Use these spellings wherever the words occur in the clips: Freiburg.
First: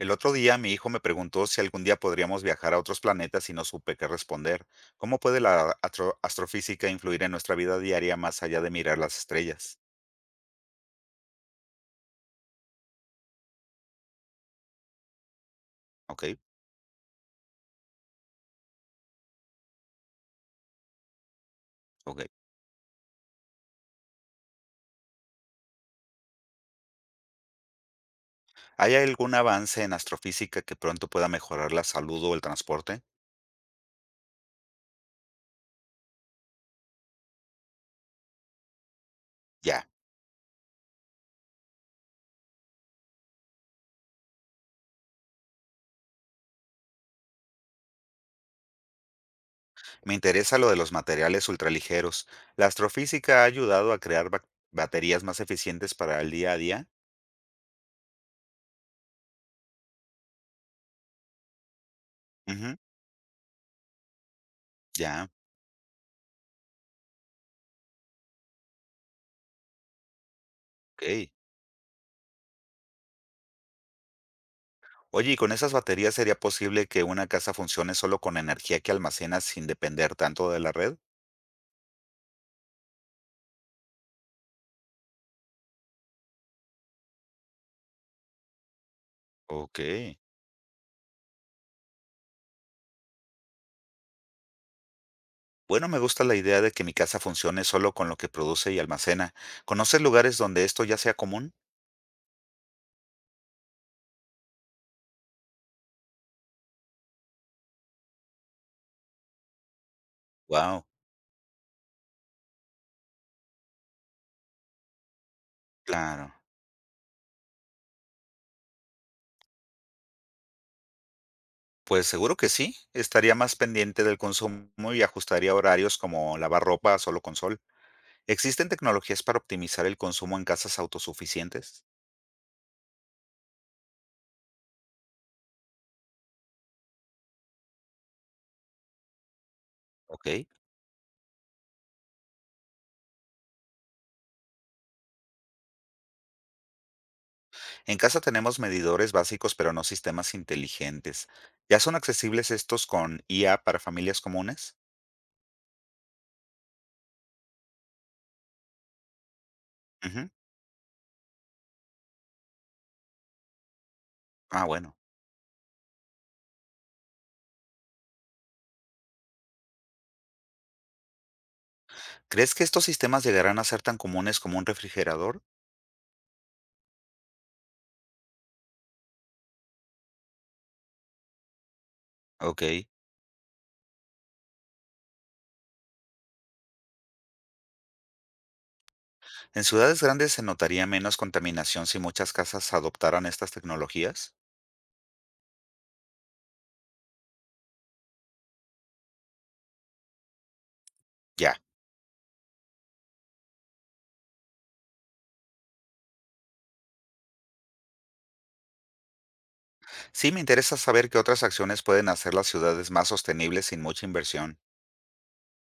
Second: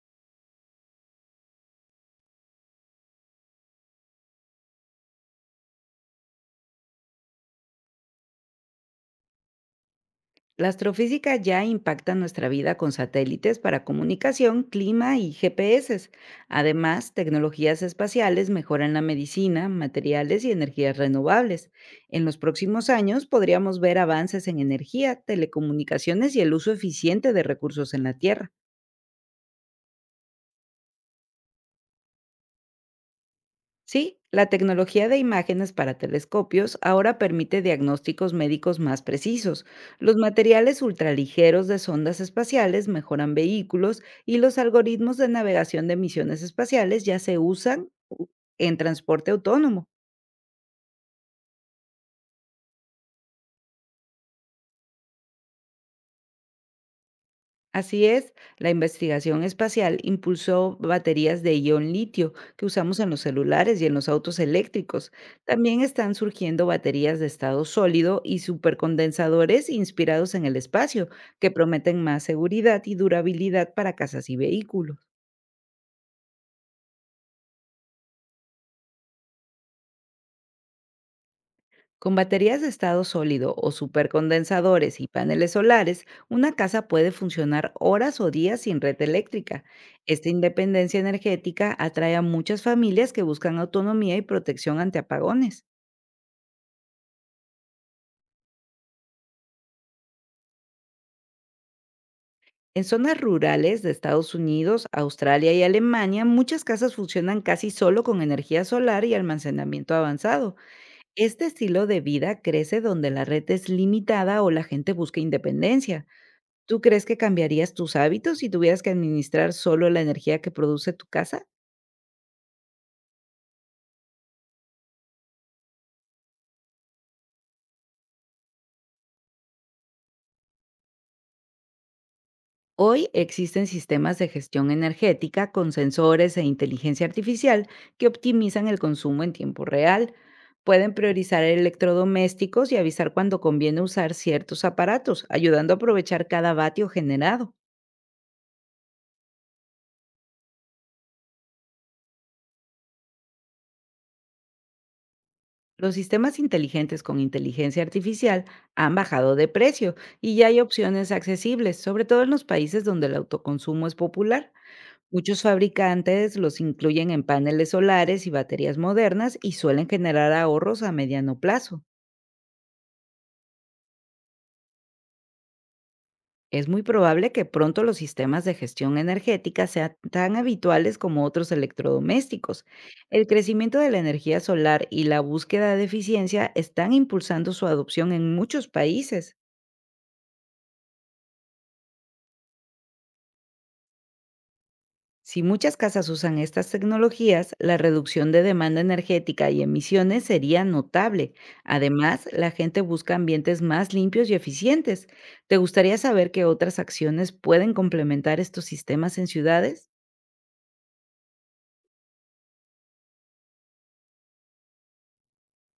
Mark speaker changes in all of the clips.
Speaker 1: El otro día mi hijo me preguntó si algún día podríamos viajar a otros planetas y no supe qué responder. ¿Cómo puede la astrofísica influir en nuestra vida diaria más allá de mirar las estrellas?
Speaker 2: La astrofísica ya impacta nuestra vida con satélites para comunicación, clima y GPS.
Speaker 1: Ok,
Speaker 2: Además, tecnologías espaciales mejoran la medicina, materiales y energías renovables. En
Speaker 1: ok.
Speaker 2: los próximos años podríamos ver avances en energía, telecomunicaciones y el uso eficiente de recursos en la Tierra.
Speaker 1: ¿Hay algún avance en astrofísica que pronto pueda mejorar la salud o el transporte?
Speaker 2: Sí, la tecnología de imágenes para telescopios ahora permite diagnósticos médicos más precisos.
Speaker 1: Ya,
Speaker 2: Los materiales ultraligeros de sondas espaciales mejoran vehículos y los algoritmos de navegación de misiones espaciales ya se usan en transporte autónomo.
Speaker 1: me interesa lo de los materiales ultraligeros. ¿La astrofísica ha ayudado a crear baterías más eficientes para el día a día?
Speaker 2: Así es, la investigación espacial impulsó baterías de ion litio que
Speaker 1: Ujú,
Speaker 2: usamos en los celulares y en los autos eléctricos.
Speaker 1: ya,
Speaker 2: También están surgiendo baterías de estado sólido y supercondensadores inspirados en el espacio,
Speaker 1: ok.
Speaker 2: que prometen más seguridad y durabilidad para casas y vehículos.
Speaker 1: Oye, ¿y con esas baterías sería posible que una casa funcione solo con energía que almacena sin depender tanto de la red?
Speaker 2: Con baterías de estado sólido o supercondensadores y paneles solares, una casa puede funcionar horas o días sin red eléctrica.
Speaker 1: Ok.
Speaker 2: Esta independencia energética atrae a muchas familias que buscan autonomía y protección ante apagones.
Speaker 1: Bueno, me gusta la idea de que mi casa funcione solo con lo que produce y almacena. ¿Conoces lugares donde esto ya sea común?
Speaker 2: En zonas rurales de Estados Unidos, Australia y Alemania, muchas casas funcionan casi solo con energía solar y almacenamiento avanzado.
Speaker 1: Wow,
Speaker 2: Este estilo de vida crece donde la red es limitada o la gente busca independencia.
Speaker 1: claro.
Speaker 2: ¿Tú crees que cambiarías tus hábitos si tuvieras que administrar solo la energía que produce tu casa?
Speaker 1: Pues seguro que sí. Estaría más pendiente del consumo y ajustaría horarios como lavar ropa solo con sol. ¿Existen tecnologías para optimizar el consumo en casas autosuficientes?
Speaker 2: Hoy existen sistemas de gestión energética con sensores e inteligencia artificial que optimizan el consumo en tiempo real.
Speaker 1: Ok.
Speaker 2: Pueden priorizar electrodomésticos y avisar cuando conviene usar ciertos aparatos, ayudando a aprovechar cada vatio generado.
Speaker 1: En casa tenemos medidores básicos, pero no sistemas inteligentes. ¿Ya son accesibles estos con IA para familias comunes?
Speaker 2: Los sistemas inteligentes con inteligencia artificial han bajado de precio
Speaker 1: Ujú.
Speaker 2: y ya hay opciones accesibles, sobre todo en los países donde el autoconsumo es popular.
Speaker 1: Ah, bueno.
Speaker 2: Muchos fabricantes los incluyen en paneles solares y baterías modernas y suelen generar ahorros a mediano plazo.
Speaker 1: ¿Crees que estos sistemas llegarán a ser tan comunes como un refrigerador?
Speaker 2: Es muy probable que pronto los sistemas de gestión energética sean tan habituales como otros
Speaker 1: Ok.
Speaker 2: electrodomésticos. El crecimiento de la energía solar y la búsqueda de eficiencia están impulsando su adopción en muchos países.
Speaker 1: ¿En ciudades grandes se notaría menos contaminación si muchas casas adoptaran estas tecnologías?
Speaker 2: Si muchas casas usan estas tecnologías, la reducción de demanda energética y emisiones sería notable.
Speaker 1: Ya.
Speaker 2: Además, la gente busca ambientes más limpios y eficientes. ¿Te gustaría saber qué otras acciones pueden complementar estos sistemas en ciudades?
Speaker 1: Sí, me interesa saber qué otras acciones pueden hacer las ciudades más sostenibles sin mucha inversión.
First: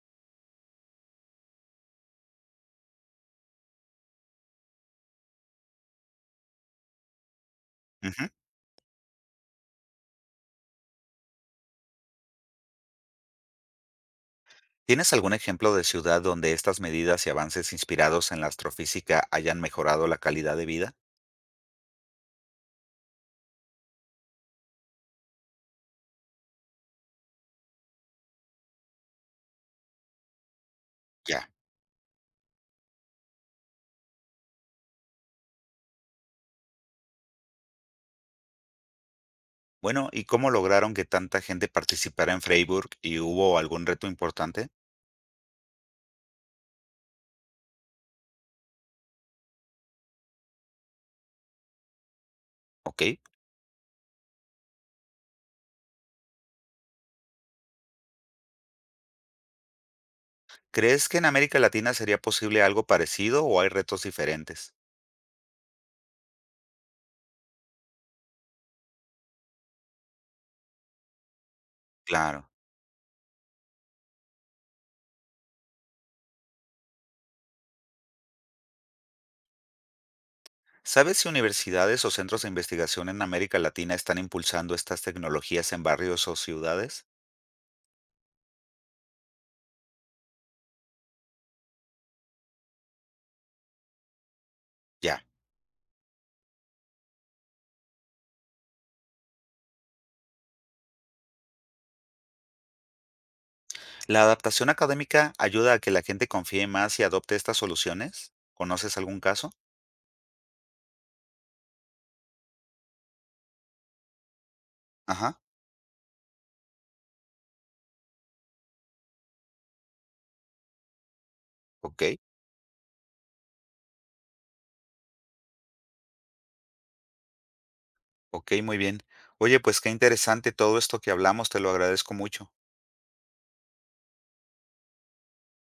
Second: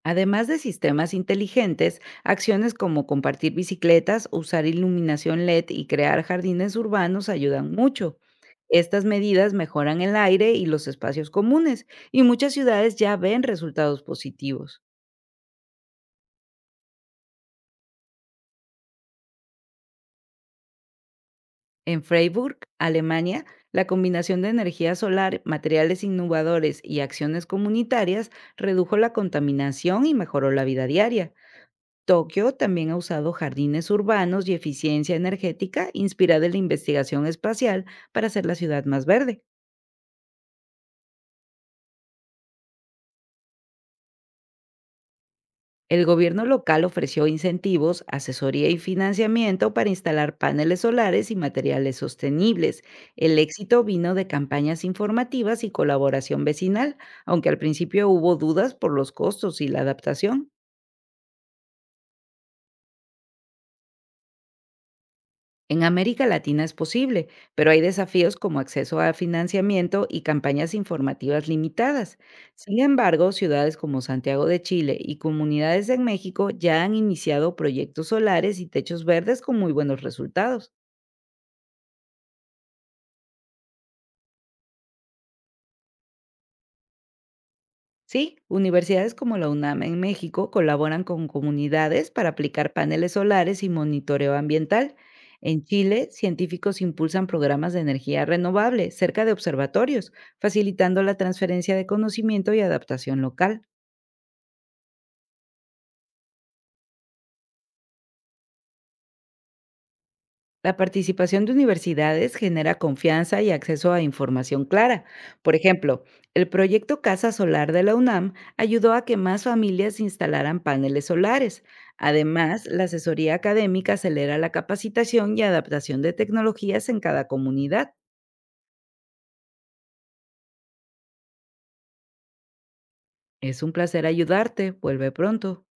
Speaker 2: Además de sistemas inteligentes, acciones como compartir bicicletas, usar iluminación LED y crear jardines urbanos ayudan mucho.
Speaker 1: Ujú.
Speaker 2: Estas medidas mejoran el aire y los espacios comunes, y muchas ciudades ya ven resultados positivos.
Speaker 1: ¿Tienes algún ejemplo de ciudad donde estas medidas y avances inspirados en la astrofísica hayan mejorado la calidad de vida?
Speaker 2: En Freiburg, Alemania, la combinación de energía solar, materiales innovadores y acciones comunitarias redujo la contaminación y mejoró la vida diaria.
Speaker 1: Ya.
Speaker 2: Tokio también ha usado jardines urbanos y eficiencia energética inspirada en la investigación espacial para hacer la ciudad más verde.
Speaker 1: Bueno, ¿y cómo lograron que tanta gente participara en Freiburg y hubo algún reto importante?
Speaker 2: El gobierno local ofreció incentivos, asesoría y financiamiento para instalar paneles solares y materiales sostenibles.
Speaker 1: Ok.
Speaker 2: El éxito vino de campañas informativas y colaboración vecinal, aunque al principio hubo dudas por los costos y la adaptación.
Speaker 1: ¿Crees que en América Latina sería posible algo parecido o hay retos diferentes?
Speaker 2: En América Latina es posible, pero hay desafíos como acceso a financiamiento y campañas informativas limitadas.
Speaker 1: Claro.
Speaker 2: Sin embargo, ciudades como Santiago de Chile y comunidades en México ya han iniciado proyectos solares y techos verdes con muy buenos resultados.
Speaker 1: ¿Sabes si universidades o centros de investigación en América Latina están impulsando estas tecnologías en barrios o ciudades?
Speaker 2: Sí, universidades como la UNAM en México colaboran con comunidades para aplicar paneles solares y monitoreo ambiental.
Speaker 1: Ya.
Speaker 2: En Chile, científicos impulsan programas de energía renovable cerca de observatorios, facilitando la transferencia de conocimiento y adaptación local.
Speaker 1: ¿La adaptación académica ayuda a que la gente confíe más y adopte estas soluciones? ¿Conoces algún caso?
Speaker 2: La participación de universidades genera confianza y acceso a información clara.
Speaker 1: Ajá.
Speaker 2: Por ejemplo, el proyecto Casa Solar de la UNAM ayudó a que más familias instalaran paneles solares.
Speaker 1: Ok.
Speaker 2: Además, la asesoría académica acelera la capacitación y adaptación de tecnologías en cada comunidad.
Speaker 1: Ok, muy bien. Oye, pues qué interesante todo esto que hablamos, te lo agradezco mucho.
Speaker 2: Es un placer ayudarte. Vuelve pronto.